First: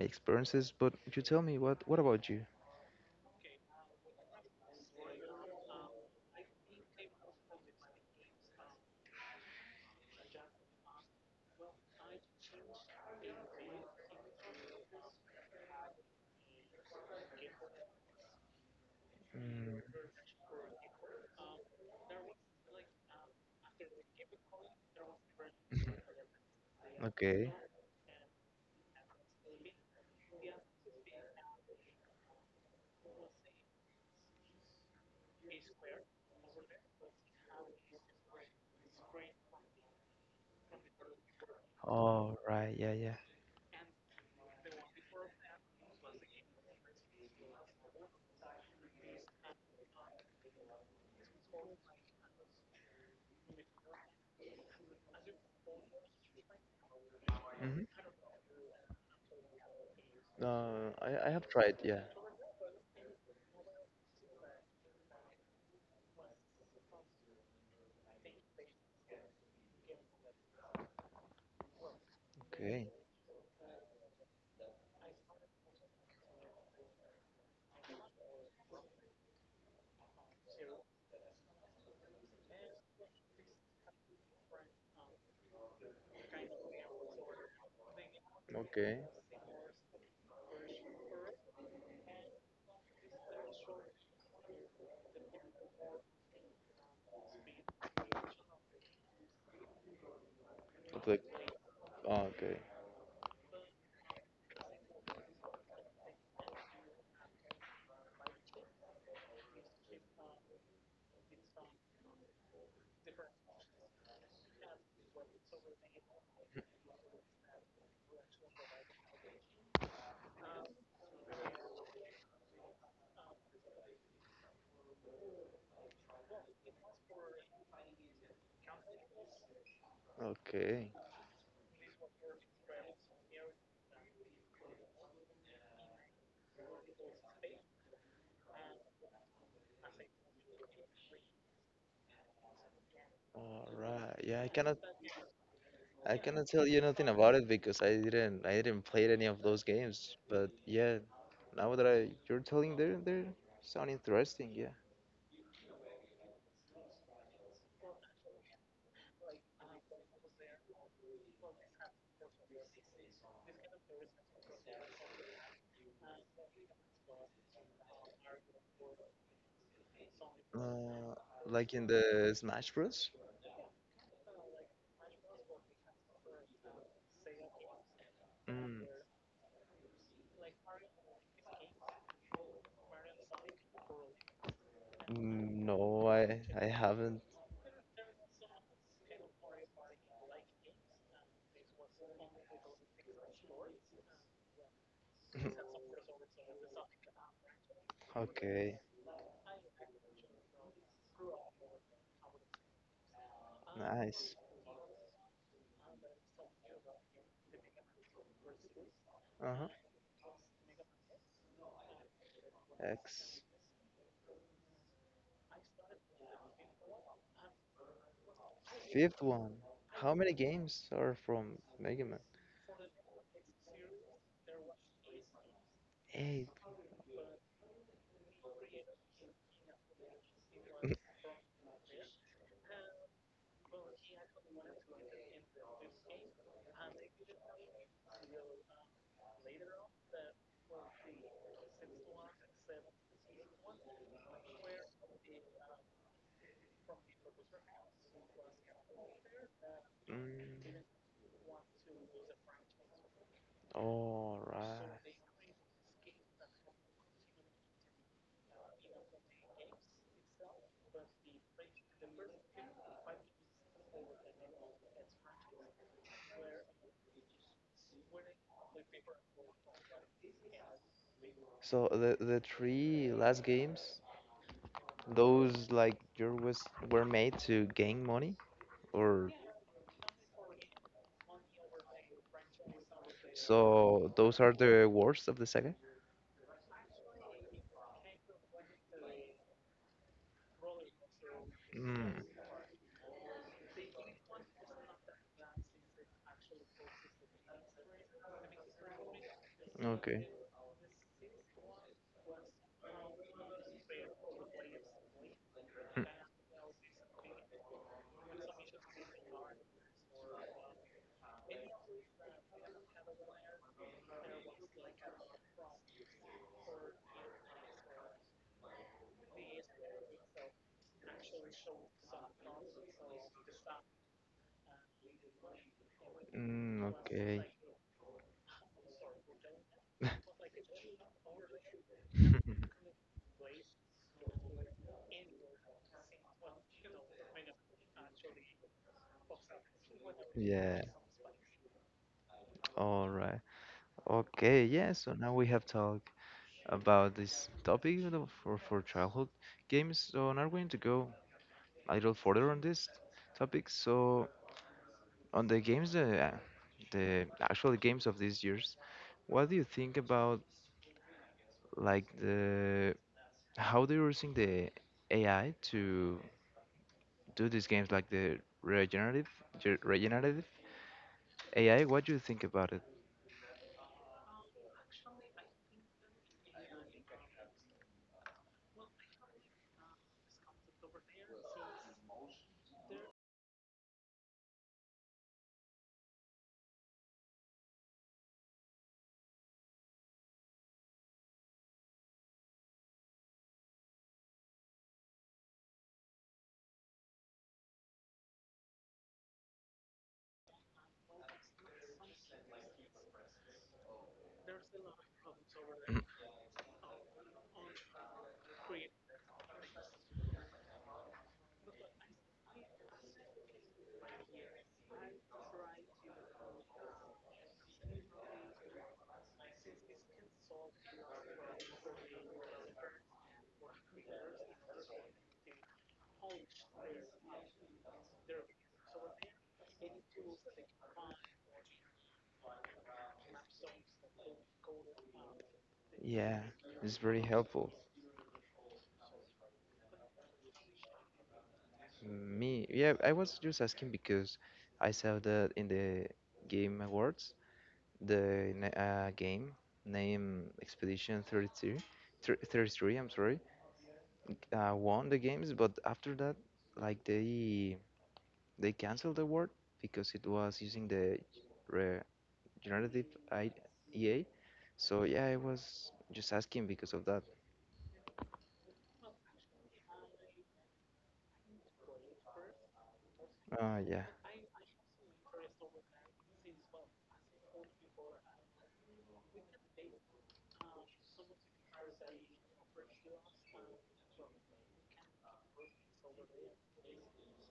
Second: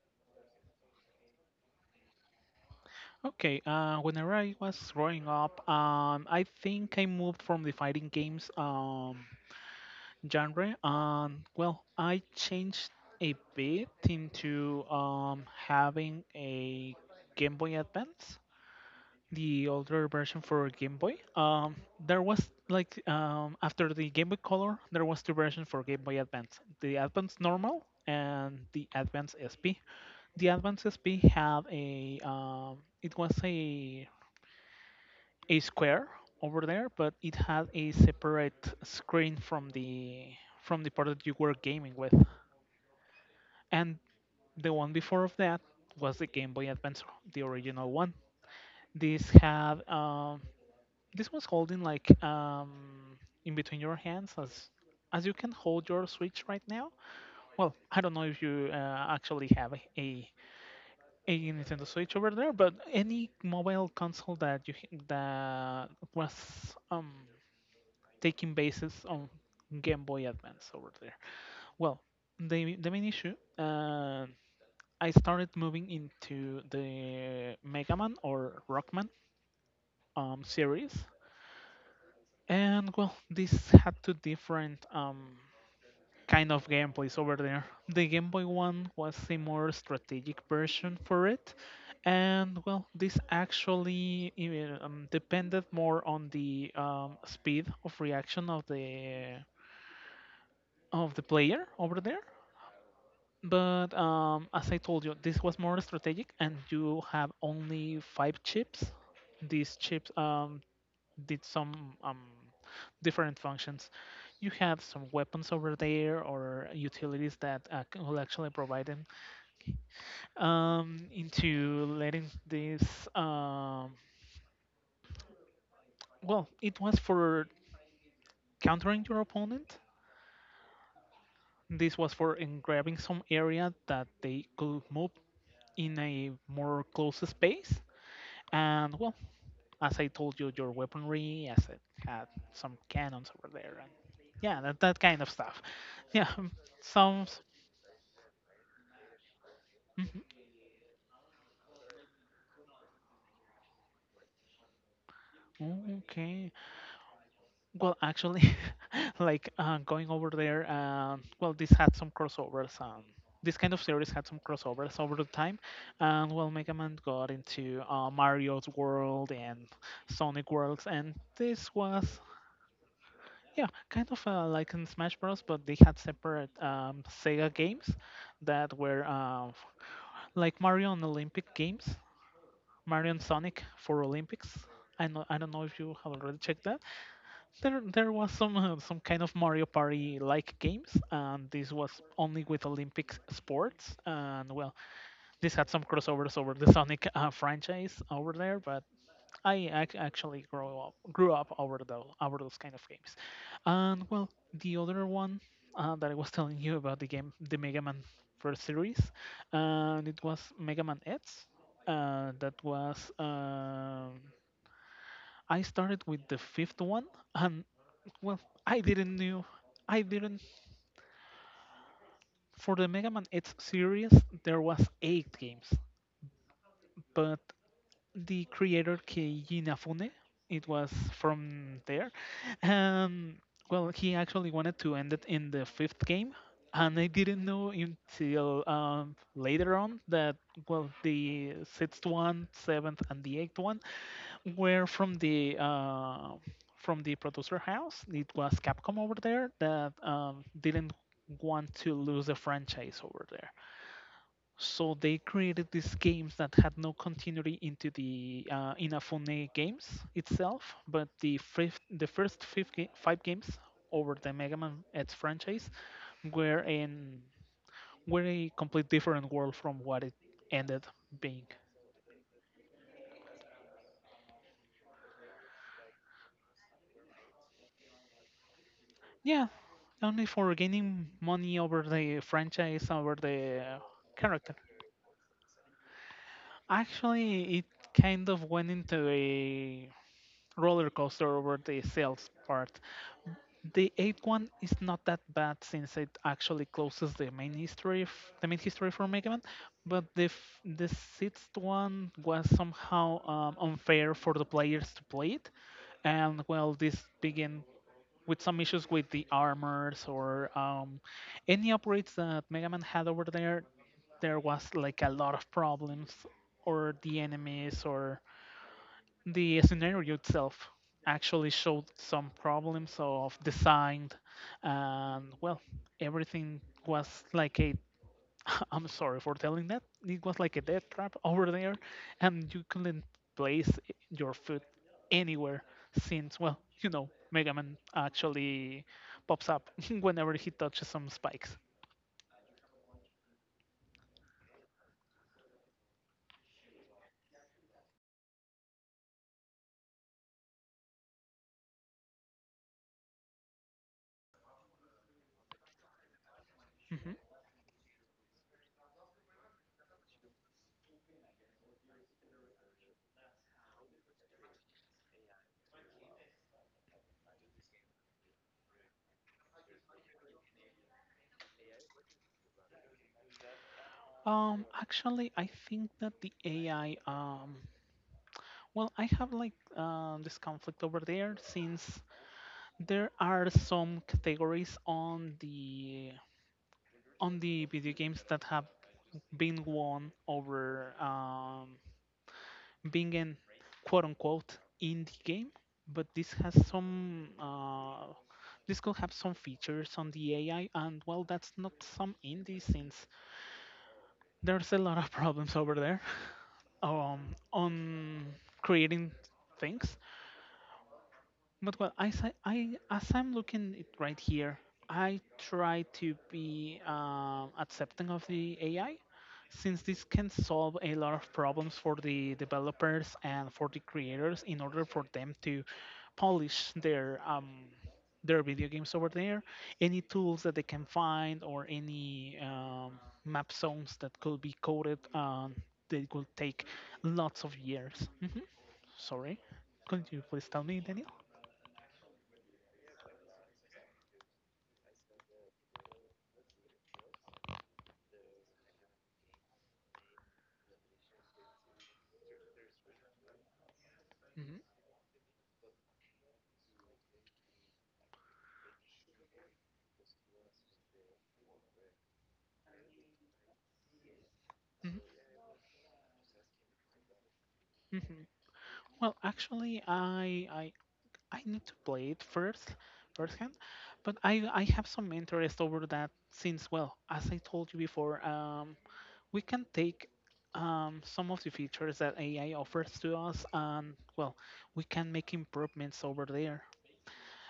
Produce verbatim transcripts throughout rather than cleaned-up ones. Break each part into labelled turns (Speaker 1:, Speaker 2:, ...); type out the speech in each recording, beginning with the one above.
Speaker 1: experiences, but you tell me what what about you?
Speaker 2: Okay. Uh, whenever I was growing up, um, I think I moved from the fighting games um genre. Um, well, I changed a bit into um having a Game Boy Advance, the
Speaker 1: Mm.
Speaker 2: older version for Game Boy. Um, there was like um after the Game Boy Color, there was two versions for Game Boy Advance: the Advance
Speaker 1: Okay.
Speaker 2: Normal and the Advance S P. The advances, we have a um, it was a a square over there, but it had a separate screen from the from the part that you were gaming with.
Speaker 1: All right. Yeah, yeah.
Speaker 2: And the one before of that was the Game Boy Advance, the original one. This had um, this was holding like um, in between your hands, as as you can hold your Switch right now. Well, I
Speaker 1: Mm-hmm.
Speaker 2: don't know if you uh, actually have a, a
Speaker 1: Uh, I I
Speaker 2: a
Speaker 1: have tried.
Speaker 2: Nintendo
Speaker 1: Yeah.
Speaker 2: Switch over there, but any mobile console that you h- that was um taking basis on Game Boy Advance over there. Well, the the
Speaker 1: Okay.
Speaker 2: main issue, uh, I started moving into the Mega Man or Rockman um series, and well, this had two different um kind of gameplays over there. The Game Boy one
Speaker 1: Okay.
Speaker 2: was a more strategic version for it, and well, this actually uh, um, depended more on the um, speed of reaction of the
Speaker 1: It's
Speaker 2: of the
Speaker 1: like
Speaker 2: player over there.
Speaker 1: oh, okay.
Speaker 2: But um, as I told you, this was more strategic, and you have only five chips. These chips um, did some um, different functions. You have some weapons over there or utilities that uh, c- will actually provide them, um, into letting this. Um, well, it was for countering your opponent.
Speaker 1: Okay.
Speaker 2: This was for in grabbing some area that they could move in a more close space. And well, as I told you, your weaponry, as it had some cannons over
Speaker 1: All
Speaker 2: there, and
Speaker 1: right. Yeah, I
Speaker 2: yeah,
Speaker 1: cannot
Speaker 2: that, that kind of stuff.
Speaker 1: I
Speaker 2: Yeah,
Speaker 1: cannot
Speaker 2: um,
Speaker 1: tell you nothing about
Speaker 2: sounds.
Speaker 1: it because I didn't I didn't play any of those games.
Speaker 2: Mhm.
Speaker 1: But yeah, now that I you're telling they're they're sound interesting. Yeah.
Speaker 2: Oh, okay. Well, actually, like uh, going over there, uh, well, this had some crossovers. Um, this kind of series had some crossovers over the time, and well, Mega Man got into uh, Mario's world and Sonic worlds, and
Speaker 1: Uh,
Speaker 2: this
Speaker 1: like in
Speaker 2: was
Speaker 1: the Smash Bros.
Speaker 2: yeah, kind of uh, like in Smash Bros. But they had separate um, Sega games that
Speaker 1: Mm.
Speaker 2: were uh, like Mario and Olympic games, Mario and Sonic for Olympics. I know, I don't know
Speaker 1: Mm,
Speaker 2: if you
Speaker 1: no,
Speaker 2: have already
Speaker 1: I
Speaker 2: checked
Speaker 1: I
Speaker 2: that.
Speaker 1: haven't.
Speaker 2: There, there was some uh, some kind of Mario Party like games, and this was only with Olympic sports. And well, this had some crossovers over the Sonic uh, franchise over there,
Speaker 1: Okay,
Speaker 2: but I ac- actually grew up grew up over the over those kind of games. And well,
Speaker 1: nice.
Speaker 2: the other one uh, that I was telling you about the game, the Mega Man first series,
Speaker 1: Uh-huh.
Speaker 2: and it was Mega Man X. Uh, that was
Speaker 1: X
Speaker 2: um, I started with the fifth one, and well, I didn't
Speaker 1: fifth
Speaker 2: knew.
Speaker 1: one.
Speaker 2: I
Speaker 1: How many
Speaker 2: didn't.
Speaker 1: games are from Mega Man?
Speaker 2: For the Mega Man X series, there was eight games,
Speaker 1: Eight.
Speaker 2: but the creator Keiji Inafune, it was from there, and well, he actually wanted to end it in the fifth game, and I didn't know until um, later on that, well, the sixth one, seventh, and the eighth one were from the uh, from the producer house. It was Capcom over there that um,
Speaker 1: Mm,
Speaker 2: didn't want to lose the franchise over there,
Speaker 1: all
Speaker 2: so
Speaker 1: right.
Speaker 2: they created these games that had no continuity into the uh, Inafune games itself. But the fifth, the first five, ga- five games over the Mega Man X franchise were in were a complete different world from what it ended being.
Speaker 1: So the the three last games, those like your was were made to gain money, or
Speaker 2: Yeah, only for gaining money over the franchise, over the
Speaker 1: so those are
Speaker 2: character.
Speaker 1: the worst of the saga.
Speaker 2: Actually, it kind of went into a roller coaster over the
Speaker 1: Mm,
Speaker 2: sales part. The eighth one is not that bad since it actually closes the main history, f- the main history for Mega Man, but the
Speaker 1: okay.
Speaker 2: f- the sixth one was somehow um, unfair for the players to play it, and well, this began with some issues with the armors or um, any upgrades that Mega Man had over there. There was like a lot of problems, or the enemies, or the scenario itself actually showed some problems of design, and well, everything
Speaker 1: Mm,
Speaker 2: was
Speaker 1: okay.
Speaker 2: like a I'm sorry for telling that. It was like a death trap over there, and you couldn't place your foot anywhere since, well, you know, Mega Man actually pops up whenever he
Speaker 1: Yeah.
Speaker 2: touches some spikes.
Speaker 1: All right. Okay, yeah, so now we have talked about this topic you know, for, for childhood games. So now we're going to go a little further on this topic. So on the games, the, uh,
Speaker 2: hmm
Speaker 1: the actual games of these years, what do you think about like the how they're using the A I to do these games, like the regenerative ge- regenerative A I? What do you think about it?
Speaker 2: Um, actually, I think that the A I, um, well, I have like uh, this conflict over there since there are some categories on the on the video games that have been won over um, being an quote unquote indie game, but this has some uh, this could have some features on the A I, and well, that's not some indie since there's a lot of problems over there, um, on creating things. But well, I, si- I as I'm looking it right here, I try to be um, accepting of the A I, since this can solve a lot of problems for the developers and for the creators in order for them to polish their um, their video games over there. Any tools that they can find, or any um, map zones that could be coded, um, they will
Speaker 1: Yeah,
Speaker 2: take
Speaker 1: it's very
Speaker 2: lots of
Speaker 1: helpful.
Speaker 2: years. hmm Sorry, could you please tell me, Daniel?
Speaker 1: Me, yeah, I was just asking because I saw that in the Game Awards, the na- uh, game named Expedition thirty-three, thir- thirty-three, I'm sorry,
Speaker 2: Mm-hmm.
Speaker 1: uh, won the games, but after that, like they they canceled the award because it was using the re- generative I E A.
Speaker 2: Mhm,
Speaker 1: So yeah, I was just asking because of that.
Speaker 2: mhm. Well, actually, I I I need to play it first, firsthand,
Speaker 1: Ah, yeah,
Speaker 2: but I I have some interest over that since, well, as I told you before, um, we can take um some of the features that A I offers to us, and well, we can make improvements over there.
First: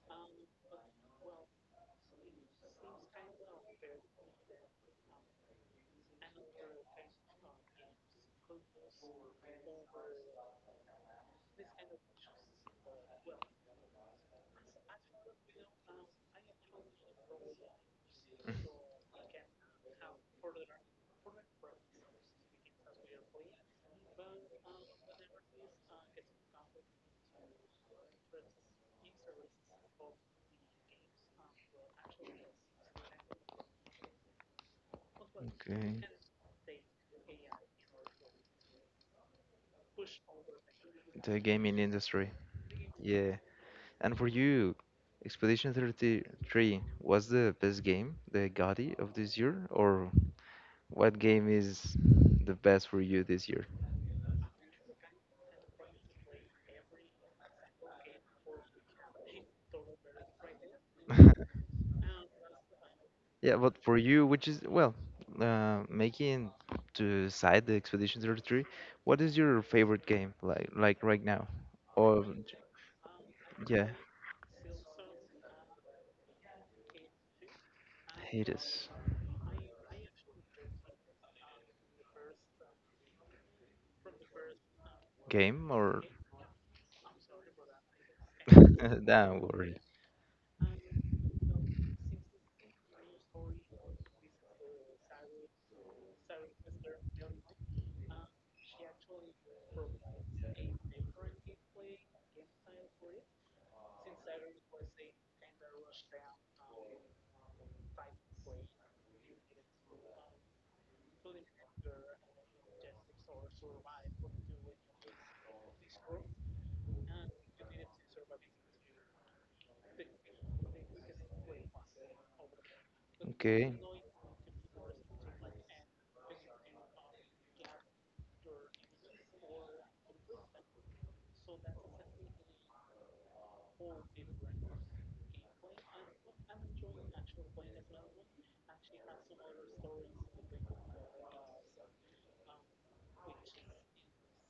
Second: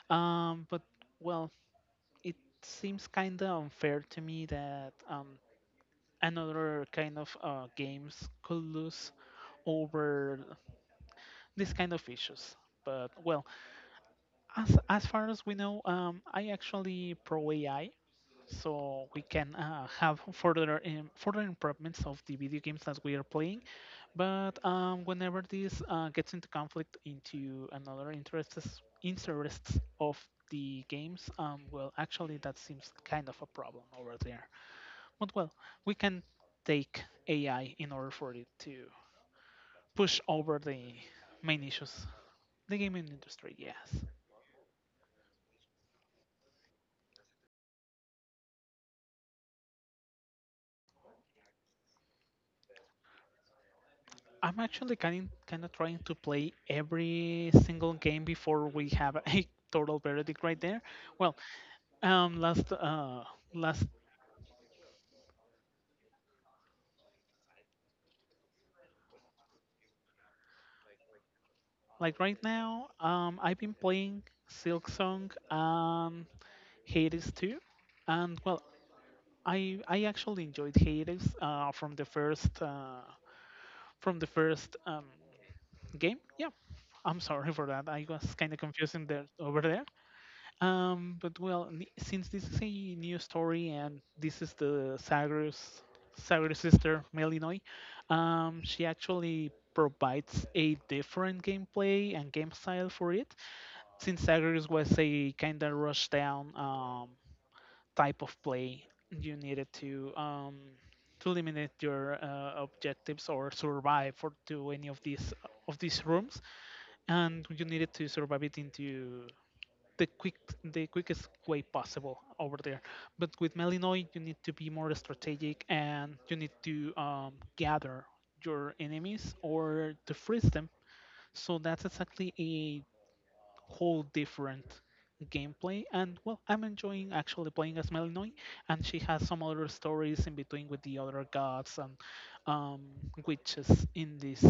Speaker 2: Um, but well, it seems kind of unfair to me that um another kind of uh games could lose over these kind of issues. But well, as as far as we know, um, I actually pro A I, so we can uh, have further, um, further improvements of the video games that we are playing. But um, whenever this uh, gets into conflict into another interests interests of the games, um, well, actually that seems kind of a problem over there. But well, we
Speaker 1: okay.
Speaker 2: can take A I in order for it to push over the
Speaker 1: The
Speaker 2: main
Speaker 1: gaming
Speaker 2: issues,
Speaker 1: industry.
Speaker 2: the gaming
Speaker 1: Yeah.
Speaker 2: industry, yes.
Speaker 1: And for you, Expedition thirty-three was the best game, the GOTY of this year, or what game is the best for you this year?
Speaker 2: I'm actually kind kind of trying to play every single game before we have a total verdict right there. Well, um, last uh,
Speaker 1: Yeah, but
Speaker 2: last
Speaker 1: for you, which is, well, uh, making to side the Expedition thirty-three, what is your favorite game like like right now?
Speaker 2: like
Speaker 1: Or
Speaker 2: right now, um, I've been
Speaker 1: yeah,
Speaker 2: playing Silk Song and Hades two, and
Speaker 1: hate
Speaker 2: well,
Speaker 1: is
Speaker 2: I I actually enjoyed Hades uh, from the first uh, from the first um,
Speaker 1: game or
Speaker 2: game. Yeah, I'm sorry for that. I was kind of confusing there
Speaker 1: don't
Speaker 2: over
Speaker 1: worry.
Speaker 2: there. Um, but well, n- since this is a new story and this is the Sagres Sagres sister Melinoi, um, she actually provides a different gameplay and game style for it. Since Sagres was a kind of rush down um, type of play, you needed to um, to eliminate your uh, objectives or survive for to any of these of these rooms, and you needed to survive it into the quick the quickest way possible over there. But with
Speaker 1: Okay.
Speaker 2: Malinois, you need to be more strategic and you need to um, gather your enemies or to freeze them. So that's exactly a whole different gameplay. And well, I'm enjoying actually playing as Malinois, and she has some other stories in between with the other gods and um, witches in this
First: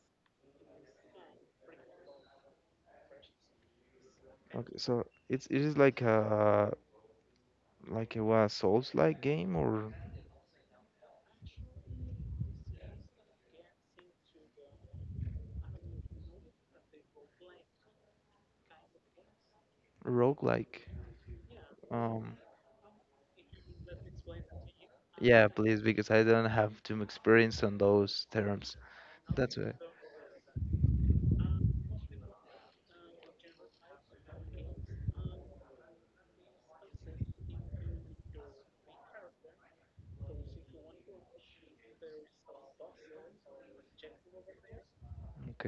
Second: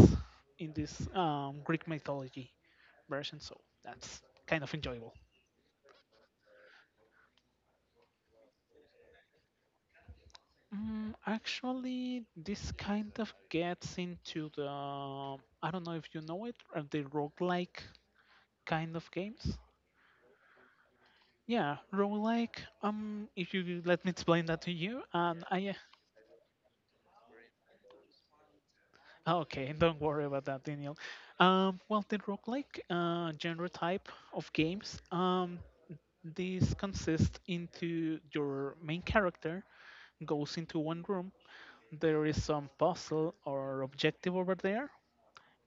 Speaker 2: in this um, Greek mythology version. So that's kind of
Speaker 1: Okay. So
Speaker 2: enjoyable.
Speaker 1: it's it is like a like a what Souls-like game or
Speaker 2: Mm, actually, this kind of gets into the, I don't know if you know it, are the roguelike kind of games.
Speaker 1: roguelike?
Speaker 2: Yeah,
Speaker 1: Um.
Speaker 2: roguelike. Um, if you let me explain that to you, and
Speaker 1: Yeah,
Speaker 2: I
Speaker 1: please, because I don't have too much experience on those terms. That's
Speaker 2: okay,
Speaker 1: right.
Speaker 2: don't worry about that, Daniel. Um, well, the roguelike uh, genre type of games. Um, this consists into your main character goes into one room. There is some puzzle or objective over there.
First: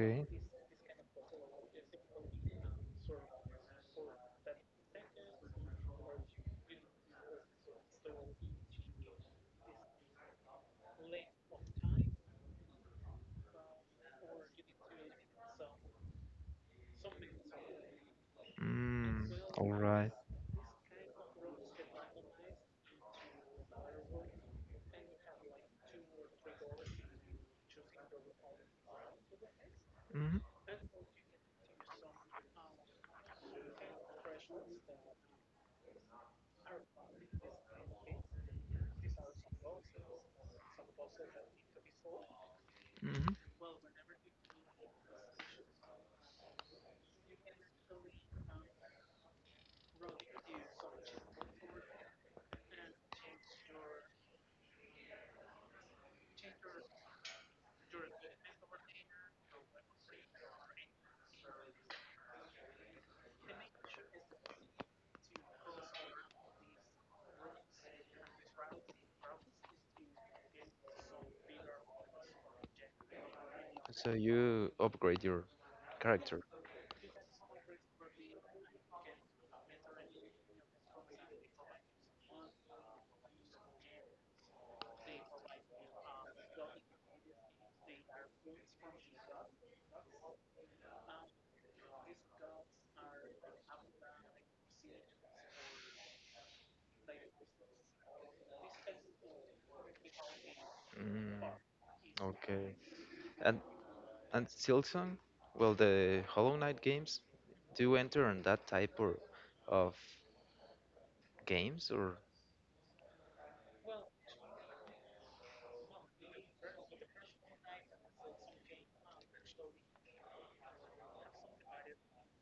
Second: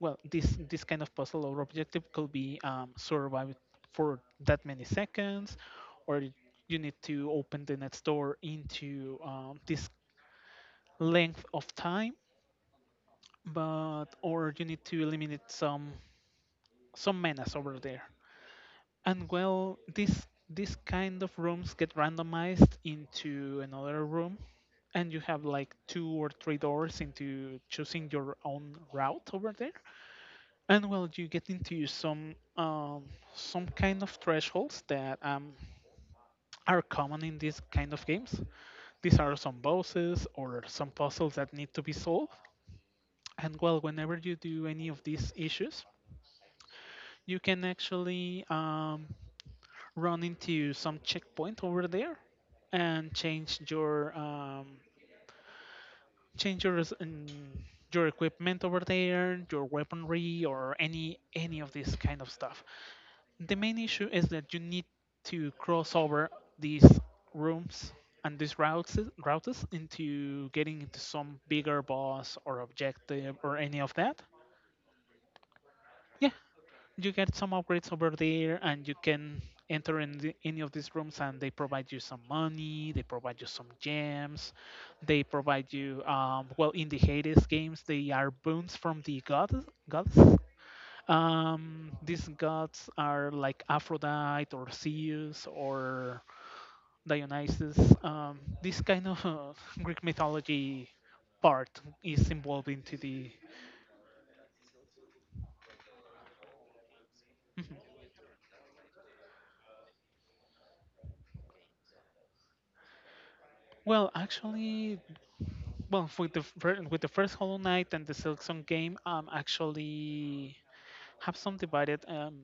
Speaker 2: Well, this this kind of puzzle or objective could be um, survived for that many seconds, or y- you need to open the next door into um, this length of time, but or you need to eliminate some some menace over there.
Speaker 1: Mm,
Speaker 2: And
Speaker 1: all
Speaker 2: well,
Speaker 1: right.
Speaker 2: this this kind of rooms get randomized into another room, and you have like two or three doors into choosing your own route over there.
Speaker 1: Mm-hmm.
Speaker 2: And well, you get into some um, some kind of thresholds that um, are common in these kind of games. These are some bosses or some puzzles that need to be solved,
Speaker 1: Mm-hmm.
Speaker 2: and well, whenever you do any of these issues, you can actually um, run into some checkpoint over there, and change your, um, change your res- mm, your equipment over there, your weaponry, or any any of this kind of stuff. The main issue is that you need to cross over these rooms and these routes routes into getting into some bigger boss or objective or any of
Speaker 1: So
Speaker 2: that.
Speaker 1: you upgrade your
Speaker 2: Yeah,
Speaker 1: character.
Speaker 2: you get some upgrades over there, and you can enter in the, any of these rooms, and they provide you some money, they provide you some gems, they provide you um, well, in the Hades games they are boons from the goddess goddess um, These gods are like Aphrodite or Zeus or Dionysus. Um, this kind of Greek mythology
Speaker 1: Mm,
Speaker 2: part is involved
Speaker 1: okay.
Speaker 2: into the.
Speaker 1: And and Silksong, well, the Hollow Knight games
Speaker 2: Mhm.
Speaker 1: do enter on that type or, of games or
Speaker 2: Well, actually, well, with the fir- With the first Hollow Knight and the Silk Song game, um, actually have some divided um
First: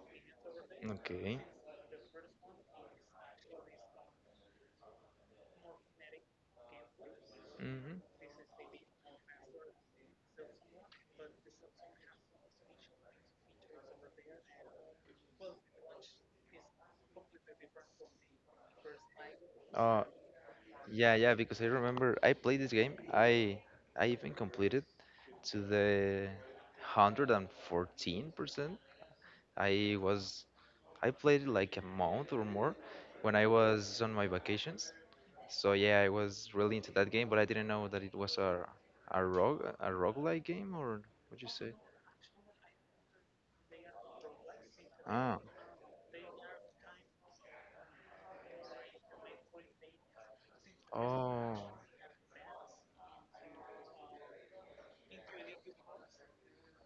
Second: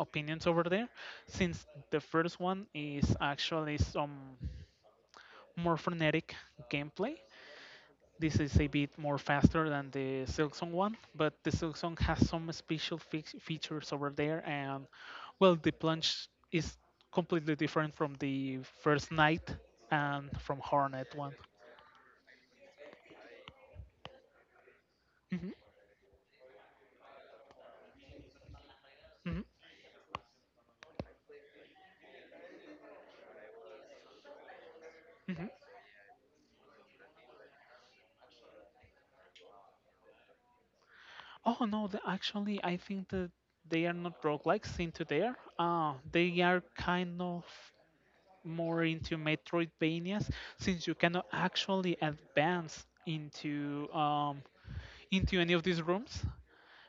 Speaker 2: opinions over there,
Speaker 1: okay.
Speaker 2: since the first one is actually some more frenetic gameplay.
Speaker 1: Hmm.
Speaker 2: This is a bit more faster than the Silksong one, but the Silksong has some special fix- features over there, and well, the plunge is completely different from the first night
Speaker 1: Uh,
Speaker 2: and from Hornet
Speaker 1: yeah, yeah.
Speaker 2: one.
Speaker 1: Because I remember I played this game. I I even completed
Speaker 2: Hmm
Speaker 1: to the hundred and fourteen percent.
Speaker 2: hmm
Speaker 1: I was I played it like a month or more when I was on my vacations.
Speaker 2: hmm
Speaker 1: So yeah, I was really into that game, but I didn't know that it was a a rogue a roguelike game or what you
Speaker 2: Oh
Speaker 1: say?
Speaker 2: no, the, actually, I think that they are not roguelikes into there.
Speaker 1: Ah,
Speaker 2: Uh, they are kind of more into Metroidvanias, since you cannot
Speaker 1: oh,
Speaker 2: actually advance into um, into any of these rooms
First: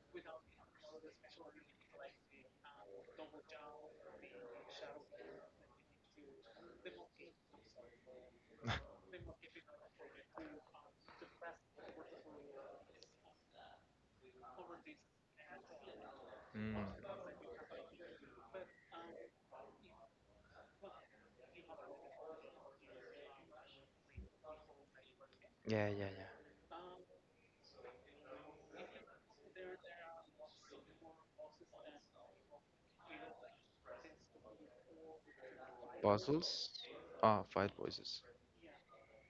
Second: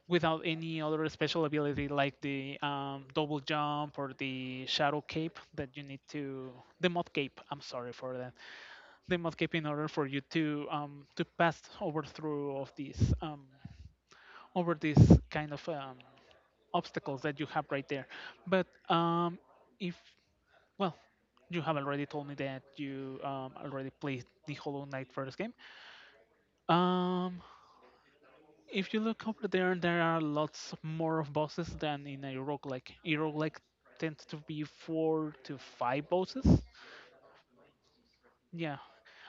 Speaker 2: without any other special ability like the um, double jump or the shadow cape that you need to the mod cape I'm sorry for that The mod cape in order for you to um, to pass over through of these um, over these kind of um,
Speaker 1: mm,
Speaker 2: obstacles that you have right there. But um, if well you have already told me that you um, already played the Hollow Knight first game.
Speaker 1: yeah, yeah, yeah.
Speaker 2: Um, if you look over there, there are lots more of bosses than in a roguelike. A roguelike tends to be four to five bosses.
Speaker 1: Puzzles. Ah, five voices.
Speaker 2: Yeah,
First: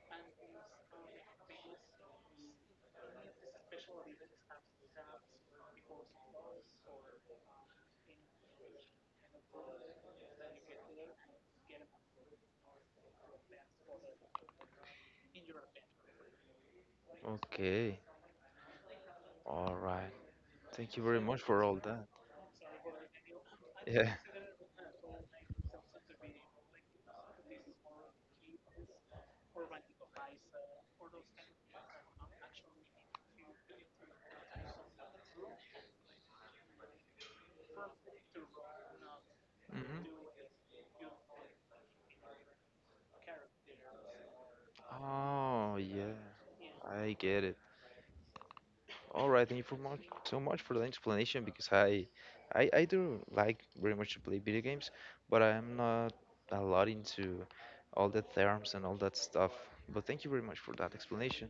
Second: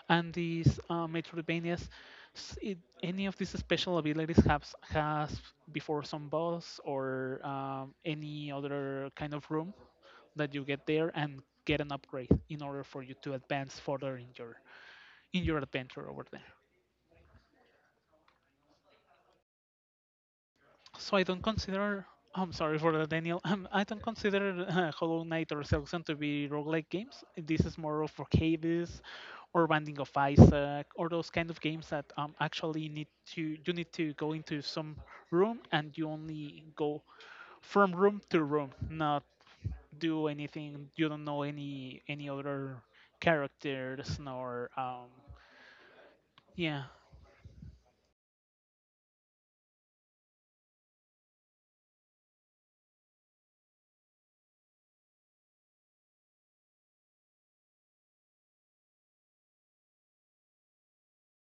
Speaker 2: and these uh, Metroidvanias, s- it, any of these special abilities has has before some boss or um, any other kind of room that you get there and get an upgrade in order for you to advance further in your in your adventure over there.
Speaker 1: Okay. All right. Thank you
Speaker 2: So
Speaker 1: very
Speaker 2: I
Speaker 1: much
Speaker 2: don't
Speaker 1: for all that.
Speaker 2: consider. I'm sorry for that, Daniel. Um, I don't
Speaker 1: Yeah.
Speaker 2: consider uh, Hollow Knight or Silksong to be roguelike games. This is more of for Hades or Binding of Isaac or those kind of games that um, actually need to you need to go into some room and you only go from room to room, not do
Speaker 1: Hmm.
Speaker 2: anything. You don't know any any other characters nor um
Speaker 1: Oh, yeah.
Speaker 2: yeah.
Speaker 1: I get it. All right. Thank you for much, so much for the explanation because I, I, I do like very much to play video games, but I'm not a lot into all the terms and all that stuff. But thank you very much for that explanation.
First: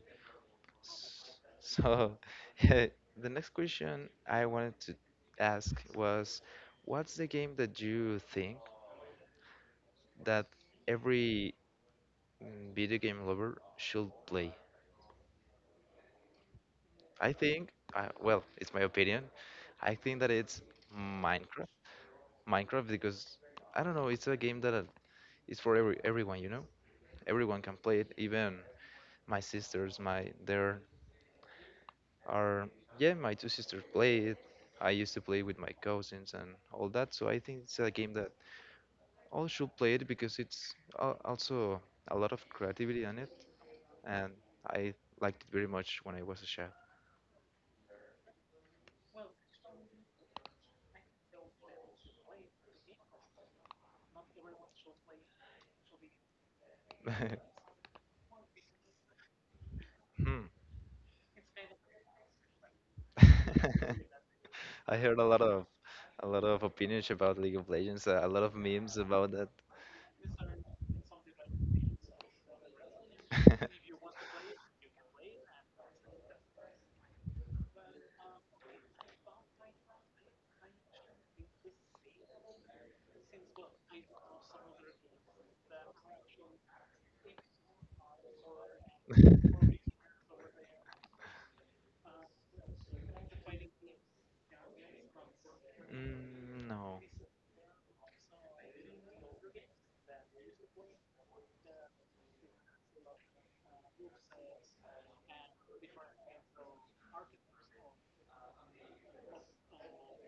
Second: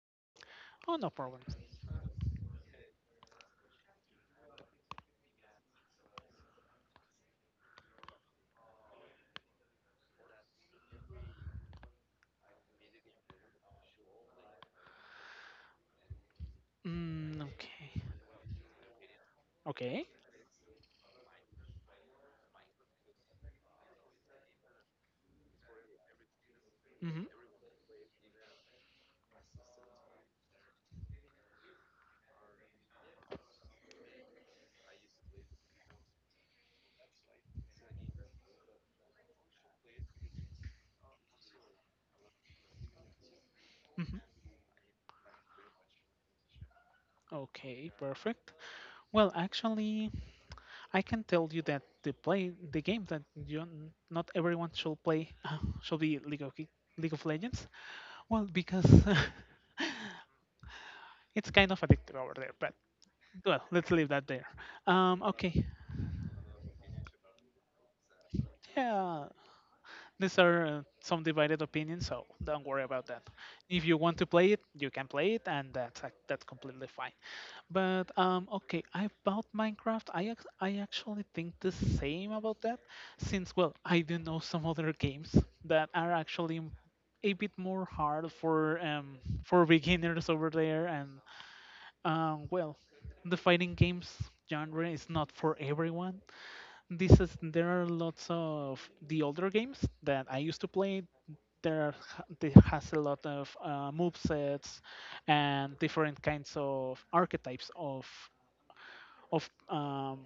Speaker 2: Oh, no
Speaker 1: S-
Speaker 2: problem.
Speaker 1: So, the next question I wanted to ask was, what's the game that you think? That every mm, video game lover should play. I
Speaker 2: Mm,
Speaker 1: think,
Speaker 2: okay.
Speaker 1: uh, well, it's my opinion. I
Speaker 2: Okay.
Speaker 1: think that it's Minecraft. Minecraft because I don't know, it's a game that uh, is for every everyone, you know.
Speaker 2: Mhm.
Speaker 1: Everyone can play it. Even my sisters, my there are yeah, my two sisters play it. I used to play with my cousins and all that. So I think it's a game that all should play it because it's al- also a lot of creativity on it and I liked it very much when I was a chef.
Speaker 2: Okay, perfect. Well, actually, I can tell you that the play the game that you n- not everyone should play should be League of Ki- League of Legends. Well, because
Speaker 1: Hmm.
Speaker 2: it's kind of addictive over there. But well, let's leave that there.
Speaker 1: I heard
Speaker 2: Um,
Speaker 1: a lot
Speaker 2: okay,
Speaker 1: of a lot of opinions about League of Legends, uh, a lot of memes
Speaker 2: yeah,
Speaker 1: about that.
Speaker 2: these are uh, some divided opinions, so don't worry about that. If you want to play it, you can play it, and that's uh, that's completely fine. But um, Okay, about Minecraft, I ac I actually think the same about that, since well, I do know some other games that are actually m- a bit more hard for um for beginners over there, and um well, the fighting games genre is not for everyone.
Speaker 1: Mm, no,
Speaker 2: This is There are lots of the older games that I used to play. There ha- they has a lot of uh, move sets and different kinds of archetypes of of um,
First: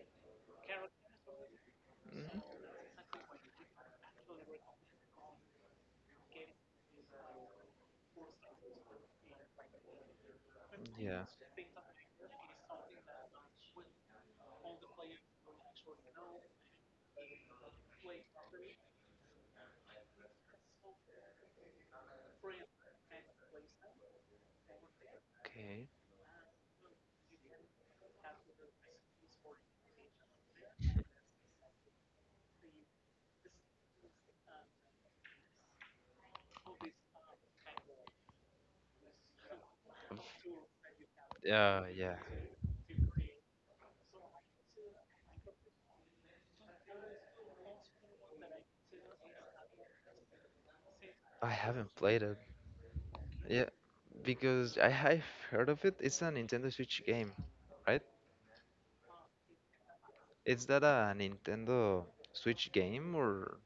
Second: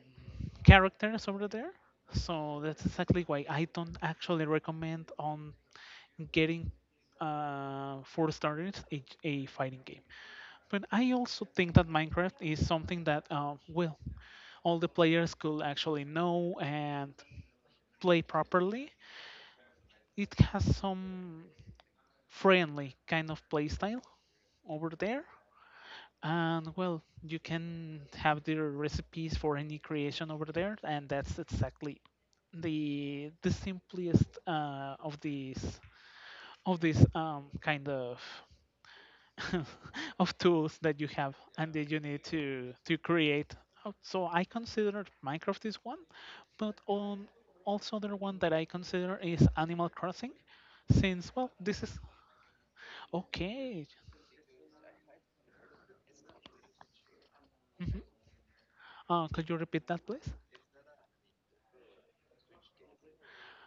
Speaker 2: characters over there.
Speaker 1: mhm.
Speaker 2: So that's exactly why I don't actually recommend on getting uh, for starters a, a fighting game. But I
Speaker 1: Yeah,
Speaker 2: also think that Minecraft is something that uh, well, all the players could actually know and play properly. It has some friendly kind of playstyle over there.
Speaker 1: okay.
Speaker 2: And well, you can have their recipes for any creation over there, and that's exactly the the simplest uh, of these of these um, kind of of tools that you have and
Speaker 1: Uh,
Speaker 2: that you
Speaker 1: yeah,
Speaker 2: need to to create. Uh, So I consider Minecraft is one, but on also other one that I consider is Animal Crossing, since well
Speaker 1: I
Speaker 2: this
Speaker 1: haven't
Speaker 2: is
Speaker 1: played it. Yeah,
Speaker 2: okay.
Speaker 1: because I have heard of it. It's a Nintendo Switch game, right?
Speaker 2: hmm Uh, could you repeat that, please?
Speaker 1: Is that a Nintendo Switch game or?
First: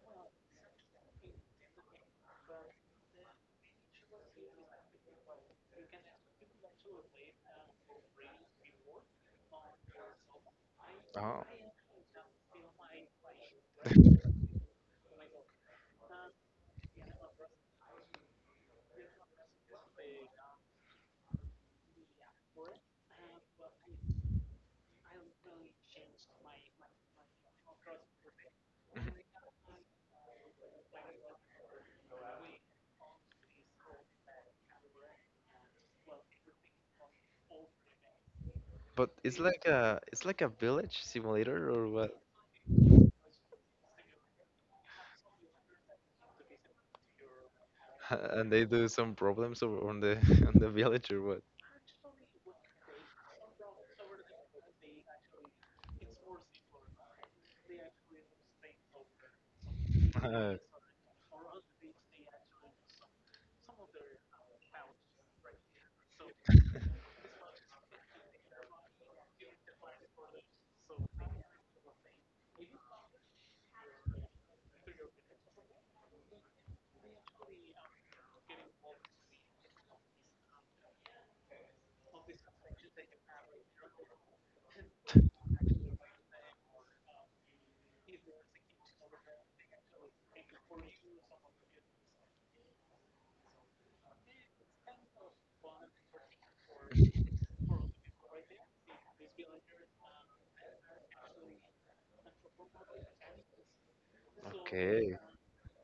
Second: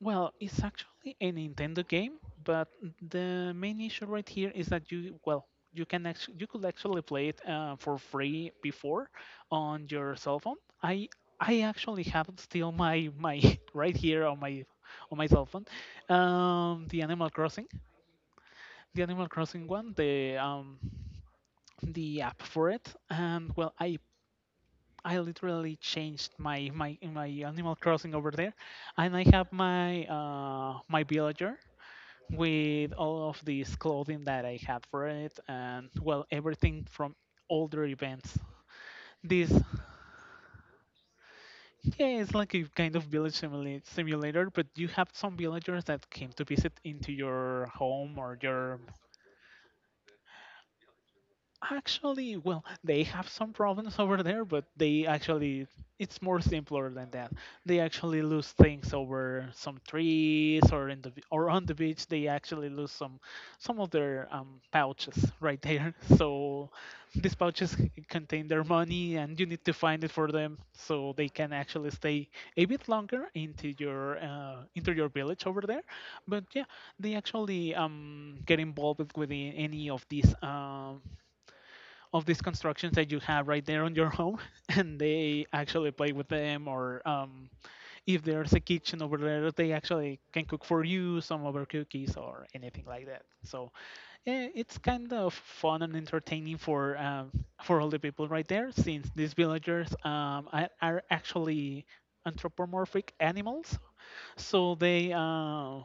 Speaker 2: Well, it's actually a Nintendo game, but the main issue right here is that you, well, you can actually you could actually play it uh, for free before on your cell phone. I
Speaker 1: Oh,
Speaker 2: I actually have still my my right here on my on my cell phone, um, the Animal Crossing, the Animal Crossing one, the um the app for it, and well, I I literally changed my my my Animal Crossing over there, and I have my uh my villager with all of this clothing that I had for it, and well, everything from older events.
Speaker 1: but it's
Speaker 2: This,
Speaker 1: like a it's like a village simulator or what?
Speaker 2: yeah, it's like a kind of village simula- simulator, but you have some villagers that came to visit into your home or
Speaker 1: And they
Speaker 2: your.
Speaker 1: do some problems o- on the on the village or what?
Speaker 2: Actually, well, they have some problems over there, but they actually it's more simpler than that. They actually lose things over some trees or in the b- or on the beach. They actually lose some some of their um, pouches right there. So these pouches c- contain their money, and you need to find it for them so they can actually stay a bit longer into your uh, into your village over there. But yeah, they actually um, get involved with the, any of these um, of these constructions that you have right there on your home, and they actually play with them or um, if there's a kitchen over there, they actually can cook for you some of other cookies or anything like that. So eh, it's kind of fun and entertaining for um, for all the people right there, since these villagers um, are, are actually anthropomorphic animals, so they
Speaker 1: Okay.
Speaker 2: uh,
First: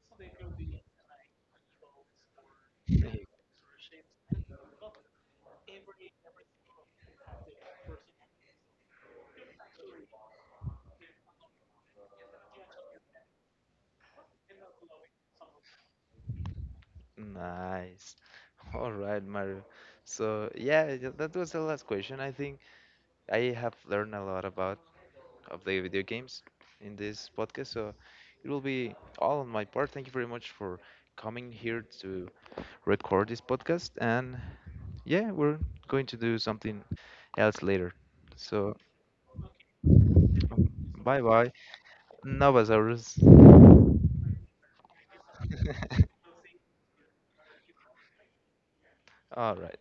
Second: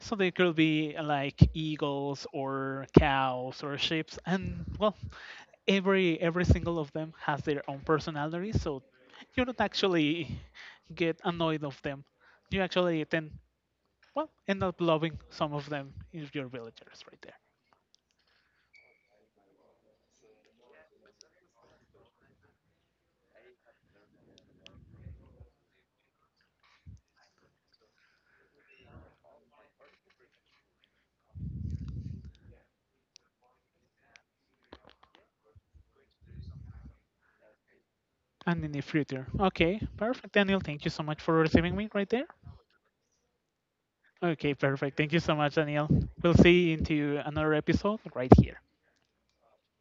Speaker 2: so they could be uh, like eagles or cows or sheep, and well, every every single of them has their own personality. So you don't actually get annoyed of them. You actually then well end up loving some of them if you're villagers right there.
Speaker 1: Nice. All right, Mario. So yeah, th- that was the last question. I think I have learned a lot about of the video games in this podcast. So it will be all on my part. Thank you very much for coming here to record this podcast. And yeah, we're going to do something else later.
Speaker 2: And in
Speaker 1: So
Speaker 2: the future, okay, perfect, Daniel. Thank you so much
Speaker 1: bye
Speaker 2: for
Speaker 1: bye,
Speaker 2: receiving me right there.
Speaker 1: Novasaurus.
Speaker 2: Okay, perfect. Thank you so much, Daniel. We'll see you into another episode right here.
Speaker 1: All right.